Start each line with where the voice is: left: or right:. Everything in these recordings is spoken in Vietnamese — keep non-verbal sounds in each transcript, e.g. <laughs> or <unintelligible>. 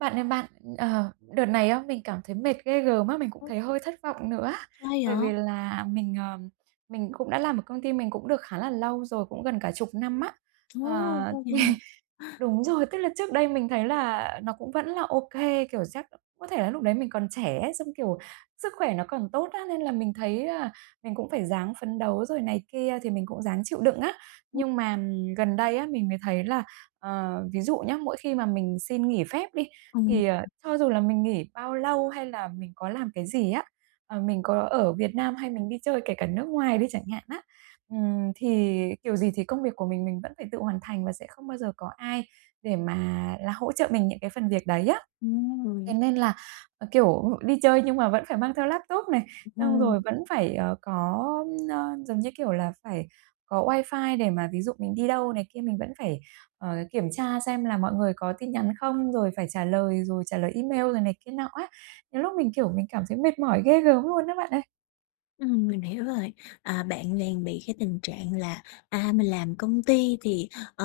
right: Bạn ơi bạn, ờ, đợt này á mình cảm thấy mệt ghê gớm á, mình cũng
left: Ô.
right: thấy hơi thất vọng nữa á.
left: Sao
right: Bởi vì
left: vậy?
right: là mình, ờ, mình cũng đã làm ở công ty mình cũng được khá là lâu rồi, cũng gần cả 10 năm á.
left: Ồ!
right: Ờ,
left: Lâu vậy hả?
right: <chuckles> đúng rồi, tức là trước đây mình thấy là nó cũng vẫn là ô kê, kiểu, chắc có thể là lúc đấy mình còn trẻ ấy, xong, kiểu, sức khỏe nó còn tốt á, nên là mình thấy là mình cũng phải ráng phấn đấu rồi này kia, thì mình cũng ráng chịu đựng á.
left: Ừm.
right: Nhưng mà gần đây á mình mới thấy là ờ, ví dụ nhé, mỗi khi mà mình xin nghỉ phép đi
left: Ừm.
right: thì, ờ,
left: Ừm.
right: cho dù là mình nghỉ bao lâu hay là mình có làm cái gì á, ờ, mình có ở Việt Nam hay mình đi chơi kể cả nước ngoài đi chẳng hạn á, ừm, thì kiểu gì thì công việc của mình mình vẫn phải tự hoàn thành và sẽ không bao giờ có ai để mà là hỗ trợ mình những cái phần việc đấy á. Thế
left: Ừm.
right: nên là, ờ, kiểu, đi chơi nhưng mà vẫn phải mang theo laptop này, xong
left: Ừm.
right: rồi vẫn phải, ờ, có, ơ, giống như kiểu là, phải có wifi để mà ví dụ mình đi đâu này kia mình vẫn phải, ờ, kiểm tra xem là mọi người có tin nhắn không? Rồi phải trả lời, rồi trả lời email, rồi này kia nọ á. Đôi lúc mình, kiểu, mình cảm thấy mệt mỏi ghê gớm luôn á bạn ơi!
left: Ừm, mình hiểu rồi, à, bạn đang bị cái tình trạng là, à, mình làm công ty thì, ờ,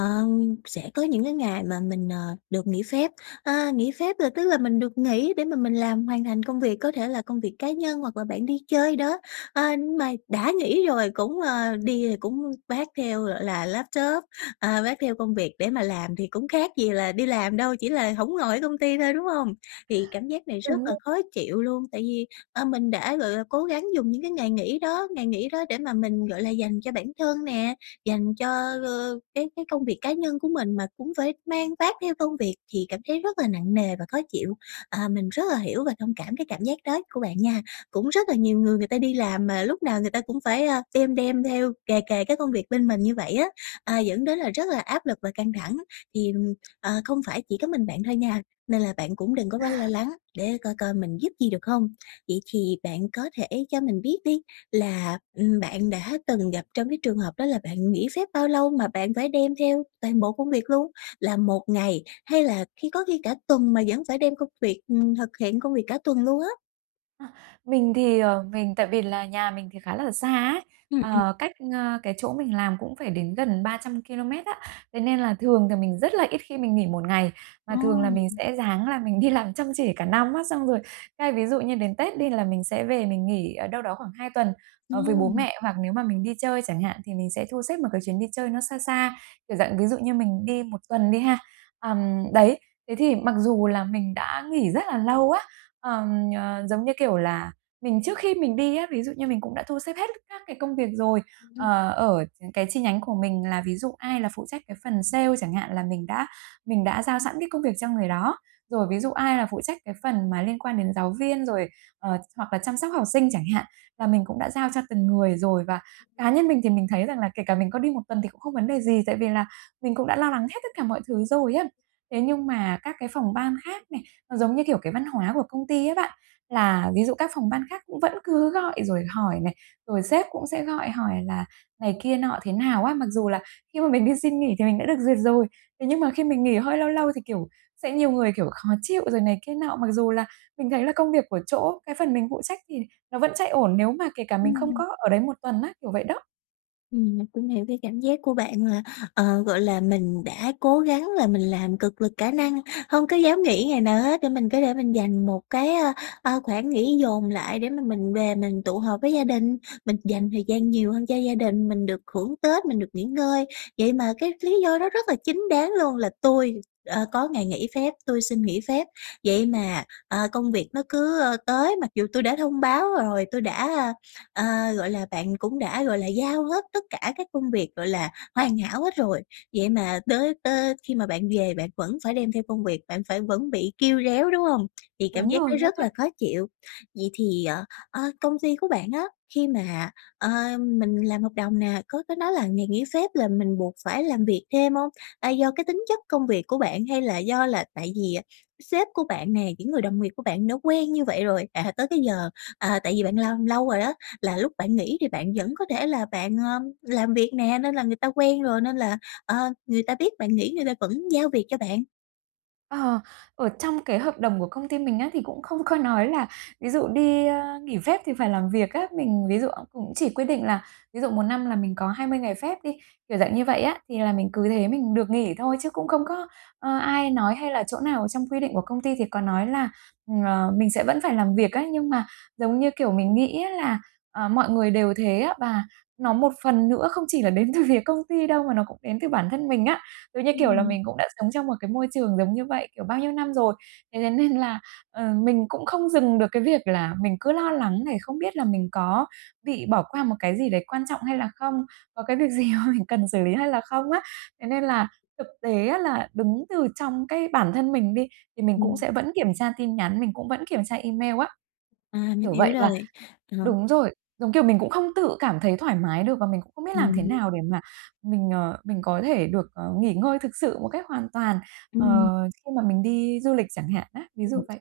left: sẽ có những cái ngày mà mình, ờ, được nghỉ phép. À, nghỉ phép là tức là mình được nghỉ để mà mình làm hoàn thành công việc, có thể là công việc cá nhân hoặc là bạn đi chơi đó. À, nhưng mà đã nghỉ rồi cũng, ờ đi cũng vác theo, gọi là, laptop, à, vác theo công việc để mà làm thì cũng khác gì là đi làm đâu, chỉ là hổng ở ngồi công ty thôi, đúng hông? Thì cảm giác này rất
right: Đúng
left: là
right: rồi.
left: khó chịu luôn. Tại vì, ờ, mình đã, gọi là, cố gắng dùng những cái ngày nghỉ đó ngày nghỉ đó để mà mình, gọi là, dành cho bản thân nè, dành cho, ờ, cái cái công việc cá nhân của mình mà cũng phải mang vác theo công việc thì cảm thấy rất là nặng nề và khó chịu. À, mình rất là hiểu và thông cảm cái cảm giác đó của bạn nha. Cũng rất là nhiều người người ta đi làm mà lúc nào người ta cũng phải, à, đem đem theo kề kề cái công việc bên mình như vậy á, à, dẫn đến là rất là áp lực và căng thẳng. Thì, ừm, ờ, không phải chỉ có mình bạn thôi nha nên là bạn cũng đừng có quá lo
right: À.
left: lắng, để coi coi mình giúp gì được hông. Vậy thì bạn có thể cho mình biết đi là, ừm, bạn đã từng gặp trong cái trường hợp đó là bạn nghỉ phép bao lâu mà bạn phải đem theo toàn bộ công việc luôn? Là một ngày hay là khi có khi cả tuần mà vẫn phải đem công việc, ừm, thực hiện công việc cả tuần luôn á?
right: A, mình thì, ờ, mình tại vì là nhà mình thì khá là xa ấy,
left: Ừm, ừm.
right: ờ, cách, a, cái chỗ mình làm cũng phải đến gần 300 kilomet á, thế nên là thường thì mình rất là ít khi mình nghỉ 1 ngày và
left: Ồ!
right: thường là mình sẽ ráng là mình đi làm chăm chỉ cả năm á xong rồi, cái ví dụ như đến Tết đi là mình sẽ về mình nghỉ, ờ, đâu đó khoảng 2 tuần, ờ, với bố
left: Ô!
right: mẹ, hoặc nếu mà mình đi chơi chẳng hạn thì mình sẽ thu xếp một cái chuyến đi chơi nó xa xa, kiểu dạng, ví dụ như mình đi 1 tuần đi ha. Ờm, đấy, thế thì mặc dù là mình đã nghỉ rất là lâu á, ờm, ờ, giống như kiểu là, mình trước khi mình đi á, ví dụ như mình cũng đã thu xếp hết các cái công việc rồi, ờ, ở những cái chi nhánh của mình là ví dụ ai là phụ trách cái phần sale chẳng hạn là mình đã mình đã giao sẵn cái công việc cho người đó, rồi ví dụ ai là phụ trách cái phần mà liên quan đến giáo viên, rồi, ờ, hoặc là chăm sóc học sinh chẳng hạn là mình cũng đã giao cho từng người rồi và cá nhân mình thì mình thấy rằng là kể cả mình có đi 1 tuần thì cũng không vấn đề gì, tại vì là mình cũng đã lo lắng hết tất cả mọi thứ rồi á. Thế nhưng mà các cái phòng ban khác này, nó giống như, kiểu, cái văn hóa của công ty á bạn, là ví dụ các phòng ban khác cũng vẫn cứ gọi rồi hỏi này, rồi sếp cũng sẽ gọi hỏi là này kia nọ thế nào á, mặc dù là khi mà mình đi xin nghỉ thì mình đã được duyệt rồi, thế nhưng mà khi mình nghỉ hơi lâu lâu thì, kiểu, sẽ nhiều người, kiểu, khó chịu rồi này kia nọ, mặc dù là mình thấy là công việc của chỗ cái phần mình phụ trách thì nó vẫn chạy ổn nếu mà kể cả mình không
left: Ừm.
right: có ở đấy một tuần á, kiểu vậy đó.
left: Ừm, mình cũng hiểu cái cảm giác của bạn là, ờ, gọi là, mình đã cố gắng là mình làm cật lực cả năng, hông có dám nghỉ ngày nào hết để mình có thể mình dành một cái, ơ, ơ, khoảng nghỉ dồn lại để mà mình về mình tụ họp với gia đình, mình dành thời gian nhiều hơn cho gia đình, mình được hưởng Tết, mình được nghỉ ngơi. Vậy mà cái lý do đó rất là chính đáng luôn là "Tôi, ờ, có ngày nghỉ phép, tôi xin nghỉ phép." Vậy mà, ờ, công việc nó cứ, ơ, tới mặc dù "Tôi đã thông báo rồi, tôi đã" ơ, gọi là, bạn cũng đã, gọi là, giao hết tất cả các công việc, gọi là, hoàn hảo hết rồi, vậy mà tới tới khi mà bạn về bạn vẫn phải đem theo công việc, bạn phải vẫn bị kêu réo, đúng hông? <tsk> Thì cảm
right: Đúng
left: giác
right: rồi
left: nó
right: đó
left: rất
right: bạn.
left: là khó chịu. Vậy thì, ờ, ơ, công ty của bạn á khi mà, ơ, mình làm hợp đồng nè, có có nói là ngày nghỉ phép là mình buộc phải làm việc thêm hông? A, do cái tính chất công việc của bạn hay là do là tại vì sếp của bạn nè, những người đồng nghiệp của bạn đã quen như vậy rồi, à, tới cái giờ, à, tại vì bạn làm lâu rồi đó là lúc bạn nghỉ thì bạn vẫn có thể là bạn, ờ, làm việc nè nên là người ta quen rồi nên là, ờ, người ta biết bạn nghỉ người ta vẫn giao việc cho bạn?
right: Ờ, ở trong cái hợp đồng của công ty mình á thì cũng không có nói là ví dụ đi, ơ, nghỉ phép thì phải làm việc á, mình ví dụ <unintelligible> cũng chỉ quy định là ví dụ một năm là mình có 20 ngày phép đi, kiểu dạng như vậy á, thì là mình cứ thế mình được nghỉ thôi. Chứ cũng không có, ơ, ai nói hay là chỗ nào trong quy định của công ty thì có nói là, ờ, mình sẽ vẫn phải làm việc á, nhưng mà, giống như kiểu, mình nghĩ á là, ờ, mọi người đều thế á và nó một phần nữa không chỉ là đến từ phía công ty đâu mà nó cũng đến từ bản thân mình á. Ừ, như kiểu là
left: Ừm.
right: mình cũng đã sống trong một cái môi trường giống như vậy, kiểu, bao nhiêu năm rồi, thế thế nên là, ờ, mình cũng không dừng được cái việc là mình cứ lo lắng này không biết là mình có bị bỏ qua một cái gì đấy quan trọng hay là không? Có cái việc gì mà mình cần xử lý hay là không á? Thế nên là thực tế á là đứng từ trong cái bản thân mình đi thì mình cũng
left: Ừm.
right: sẽ vẫn kiểm tra tin nhắn, mình cũng vẫn kiểm tra email á.
left: À, mình
right: Kiểu
left: hiểu
right: vậy, và
left: rồi, ờ.
right: đúng rồi, giống kiểu mình cũng không tự cảm thấy thoải mái được và mình cũng không biết làm thế
left: Ừm.
right: nào để mà mình, ờ, mình có thể được, ờ, nghỉ ngơi thực sự một cách hoàn toàn, ờ,
left: Ừm.
right: khi mà mình đi du lịch chẳng hạn á? Ví dụ
left: Ừm,
right: vậy.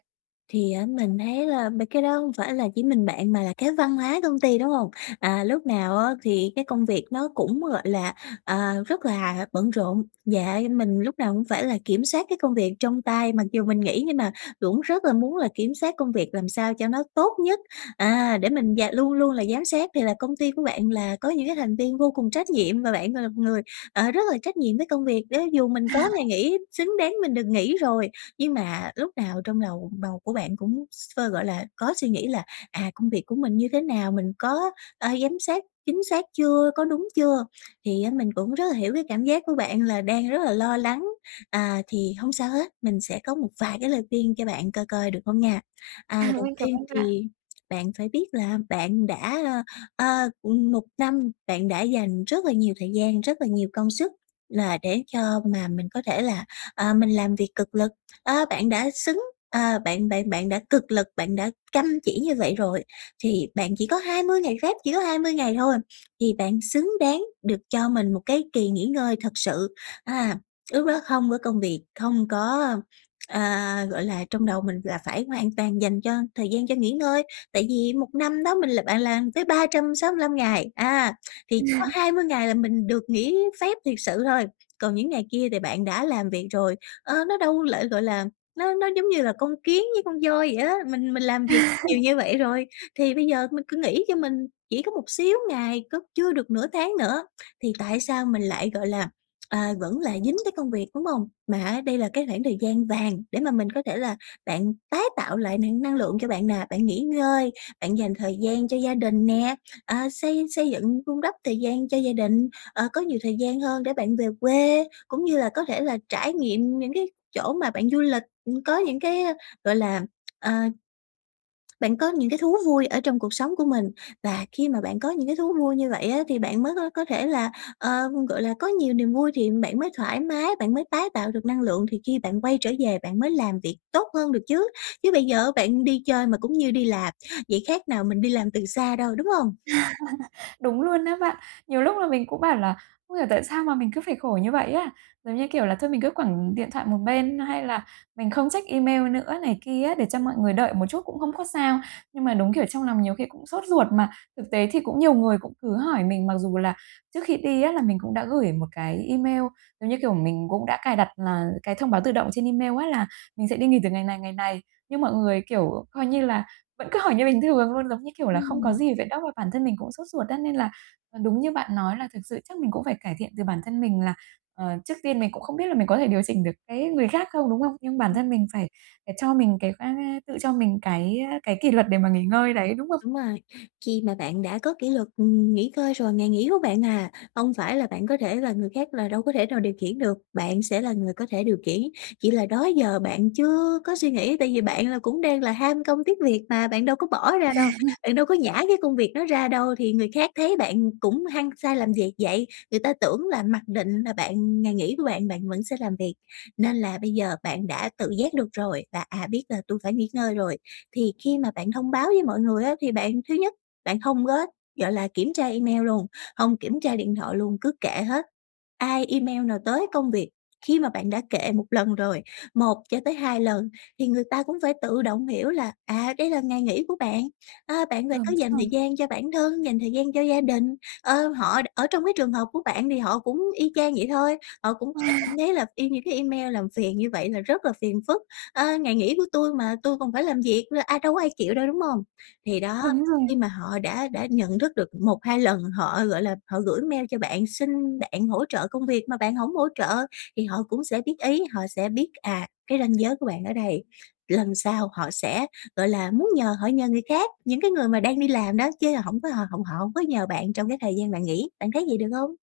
left: thì, á, mình thấy là mấy cái đó hông phải là chỉ mình bạn mà là cái văn hóa công ty, đúng hông? À, lúc nào á thì cái công việc nó cũng, gọi là, à, rất là bận rộn. Dạ như mình lúc nào cũng phải là kiểm soát cái công việc trong tay, mặc dù mình nghỉ nhưng mà cũng rất là muốn là kiểm soát công việc làm sao cho nó tốt nhất, à, để mình d luôn luôn là giám sát, thì là công ty của bạn là có những cái thành viên vô cùng trách nhiệm và bạn, gọi là, một người, ờ, rất là trách nhiệm với công việc đấy. Dù mình có ngày
right: <laughs>
left: nghỉ, xứng đáng mình được nghỉ rồi nhưng mà lúc nào trong lầu đầu của bạn cũng s <unintelligible> gọi là, có suy nghĩ là, à, công việc của mình như thế nào? Mình có, ờ, giám sát chính xác chưa, có đúng chưa? Thì á mình cũng rất là hiểu cái cảm giác của bạn là đang rất là lo lắng, à, thì hông sao hết, mình sẽ có một vài cái lời khuyên cho bạn coi coi được hông nha. À,
right: <laughs>
left: đầu
right: Mình cảm
left: tiên
right: ơn bạn.
left: thì bạn phải biết là bạn đã ơ, ơ, ừm, 1 năm bạn đã dành rất là nhiều thời gian, rất là nhiều công sức là để cho mà mình có thể là, ờ, mình làm việc cực lực, ơ, bạn đã xứng à, bạn bạn bạn đã cực lực, bạn đã căm chỉ như vậy rồi, thì bạn chỉ có 20 ngày phép, chỉ có 20 ngày thôi, thì bạn xứng đáng được cho mình một cái kỳ nghỉ ngơi thật sự ha. Lúc đó không có công việc, không có ơ, ờ, gọi là, trong đầu mình là phải hoàn toàn dành cho thời gian cho nghỉ ngơi. Tại vì 1 năm đó mình l bạn làm tới 365 ngày, à, thì chỉ có
right: <laughs>
left: 20 ngày là mình được nghỉ phép thiệt sự thôi, còn những ngày kia thì bạn đã làm việc rồi. Ờ, nó đâu lại gọi là, nó nó giống như là con kiến với con voi vậy á, mình mình làm việc nhiều
right: <laughs>
left: như vậy rồi, thì bây giờ mình cứ nghỉ cho mình, chỉ có một xíu ngày, có chưa được nửa tháng nữa thì tại sao mình lại, gọi là, <tsk> à, vẫn lại dính tới công việc, đúng hông? Mà á đây là cái khoảng thời gian vàng để mà mình có thể là bạn tái tạo lại <unintelligible> năng lượng cho bạn nè, bạn nghỉ ngơi, bạn dành thời gian cho gia đình nè, à, xây xây dựng, vun đắp thời gian cho gia đình, ờ, có nhiều thời gian hơn để bạn về quê, cũng như là có thể là trải nghiệm những cái chỗ mà bạn du lịch, ừm, có những cái gọi là, ờ bạn có những cái thú vui ở trong cuộc sống của mình. Và khi mà bạn có những cái thú vui như vậy á thì bạn mới có có thể là, ờ, gọi là, có nhiều niềm vui thì bạn mới thoải mái, bạn mới tái tạo được năng lượng, thì khi bạn quay trở về bạn mới làm việc tốt hơn được chứ. Chứ bây giờ bạn đi chơi mà cũng như đi làm, vậy khác nào mình đi làm từ xa đâu, đúng hông?
right: <laughs> Đúng luôn á bạn. Nhiều lúc là mình cũng bảo là không hiểu tại sao mà mình cứ phải khổ như vậy á? Giống như kiểu là thôi mình cứ quẳng điện thoại một bên, nó hay là mình không check email nữa này kia á, để cho mọi người đợi một chút cũng hông có sao. Nhưng mà đúng kiểu trong lòng nhiều khi cũng sốt ruột, mà thực tế thì cũng nhiều người cũng cứ hỏi mình, mặc dù là trước khi đi á là mình cũng đã gửi một cái email, giống như kiểu, mình cũng đã cài đặt là thông báo tự động trên email á là mình sẽ đi nghỉ từ ngày này, ngày này. Nhưng mọi người, kiểu, coi như là vẫn cứ hỏi như bình thường luôn, giống như kiểu là, không có
left: Ừm.
right: gì vậy đó, bản thân mình cũng sốt ruột á. Nên là, ờ, đúng như bạn nói là thực sự chắc mình cũng phải cải thiện từ bản thân mình là, ờ, trước tiên mình cũng không biết là mình có thể điều chỉnh được cái người khác không, đúng hông? Nhưng bản
left: Ừm.
right: thân mình phải phải cho mình cái <unintelligible> tự cho mình cái, ơ, cái kỷ luật để mà nghỉ ngơi đấy, đúng hông?
left: Đúng rồi, khi mà bạn đã có kỷ luật, ừm, nghỉ ngơi rồi, ngày nghỉ của bạn, à, hông phải là bạn có thể là người khác là đâu có thể nào điều khiển được, bạn sẽ là người có thể điều khiển, chỉ là đó giờ bạn chưa có suy nghĩ, tại vì bạn là cũng đang là ham công tiếc việc mà, bạn đâu có bỏ ra đâu,
right: <laughs>
left: bạn đâu có nhả cái công việc đó ra đâu, thì người khác thấy bạn cũng hăng say làm việc vậy, người ta tưởng là mặc định là bạn ừm, ngày nghỉ của bạn bạn vẫn sẽ làm việc. Nên là bây giờ bạn đã tự giác được rồi và, à, biết là tui phải nghỉ ngơi rồi, thì khi mà bạn thông báo với mọi người á, thì bạn thứ nhất, bạn hông có, gọi là, kiểm tra email luôn, hông kiểm tra điện thoại luôn, cứ kệ hết. Ai, email nào, tới công việc, khi mà bạn đã kệ 1 lần rồi, 1 cho tới 2 lần thì người ta cũng phải tự động hiểu là, à, đây là ngày nghỉ của bạn, ơ, bạn phải
right: Đúng
left: có dành thời
right: rồi.
left: gian cho bản thân, dành thời gian cho gia đình. Ơ, họ ở trong cái trường hợp của bạn thì họ cũng y chang vậy thôi, họ cũng sẽ cảm
right: <laughs>
left: thấy là e những cái email làm phiền như vậy là rất là phiền phức, ơ, ngày nghỉ của tui mà tui còn phải làm việc nữa, ai đâu có ai chịu đâu, đúng hông? Thì đó,
right: Đúng rồi.
left: khi mà họ đã đã nhận thức được 1-2 lần, họ, gọi là, họ gửi email cho bạn xin bạn hỗ trợ công việc mà bạn hổng hỗ trợ thì họ cũng sẽ biết ý, họ sẽ biết, à, cái ranh giới của bạn ở đây, lần sau họ sẽ, gọi là, muốn nhờ họ nhờ người khác, những cái người mà đang đi làm đó chứ hổng có h hổng họ hông có nhờ bạn trong cái thời gian bạn nghỉ, bạn thấy vậy được hông?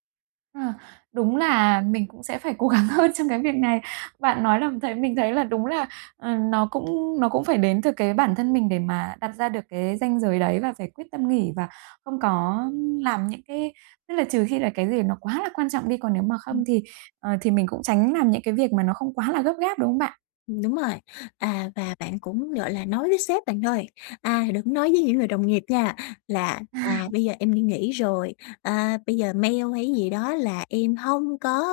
right: Ờ, đúng là mình cũng sẽ phải cố gắng hơn trong cái việc này. Bạn nói làm thấy mình thấy là đúng là, ờ, nó cũng nó cũng phải đến từ cái bản thân mình để mà đặt ra được cái ranh giới đấy và phải quyết tâm nghỉ và không có làm những cái tức là trừ khi là cái gì nó quá là quan trọng đi, còn nếu mà không
left: Ừm.
right: thì, ờ, thì mình cũng tránh làm những cái việc mà nó không quá là gấp gáp, đúng không bạn?
left: Ừm, đúng rồi, à, và bạn cũng, gọi là, nói với sếp bạn thôi, à, đừng nói với những người đồng nghiệp nha là, à,
right: À.
left: "Bây giờ em đi nghỉ rồi, à, bây giờ mail hay gì đó là em hông có,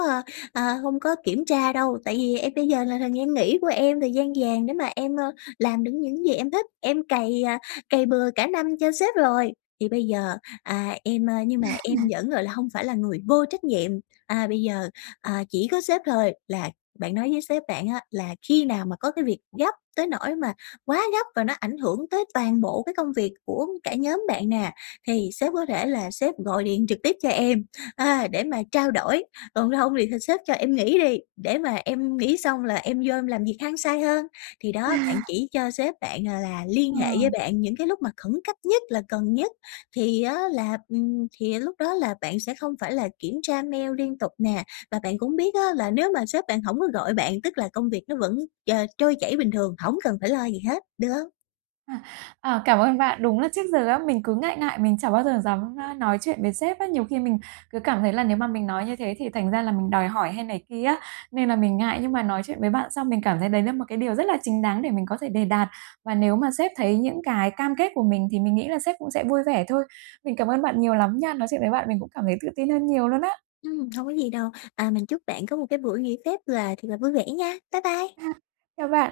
left: a, hông có kiểm tra đâu, tại vì em bây giờ là thời gian nghỉ của em, thời gian vàng để mà em, ờ, làm được những gì em thích, em cày, à, cày bừa cả năm cho sếp rồi, thì bây giờ, à, em, à, nhưng mà em
right: <chuckles>
left: vẫn, gọi là, hông phải là người vô trách nhiệm." À, bây giờ, à, chỉ có sếp thôi là bạn nói với sếp bạn á là khi nào mà có cái việc gấp tới nỗi mà quá gấp và nó ảnh hưởng tới toàn bộ cái công việc của cả nhóm bạn nè, thì sếp có thể là sếp gọi điện trực tiếp cho em, à, để mà trao đổi, còn không thì thì sếp cho em nghỉ đi, để mà em nghỉ xong là em vô em làm việc hăng say hơn. Thì đó, bạn
right: À.
left: chỉ cho sếp bạn, gọi là, liên
right: Ờ.
left: hệ với bạn những cái lúc mà khẩn cấp nhất là cần nhất thì á là, ừm, thì lúc đó là bạn sẽ không phải là kiểm tra mail liên tục nè, và bạn cũng biết á là nếu mà sếp bạn hổng có gọi bạn tức là công việc nó vẫn tr trôi chảy bình thường, hổng cần phải lo gì hết, được hông?
right: À, ờ, cảm ơn bạn. Đúng là trước giờ á, mình cứ ngại ngại mình chả bao giờ dám, a, nói chuyện với sếp á, nhiều khi mình cứ cảm thấy là nếu mà mình nói như thế thì thành ra là mình đòi hỏi hay này kia á, nên là mình ngại, nhưng mà nói chuyện với bạn xong mình cảm thấy đấy là một cái điều rất là chính đáng để mình có thể đề đạt. Và nếu mà sếp thấy những cái cam kết của mình thì mình nghĩ là sếp cũng sẽ vui vẻ thôi. Mình cảm ơn bạn nhiều lắm nha, nói chuyện với bạn mình cũng cảm thấy tự tin hơn nhiều luôn á.
left: Ừm, hông có gì đâu. À, mình chúc bạn có một cái buổi nghỉ phép là thiệt là vui vẻ nha, bye bye.
right: À, chào bạn.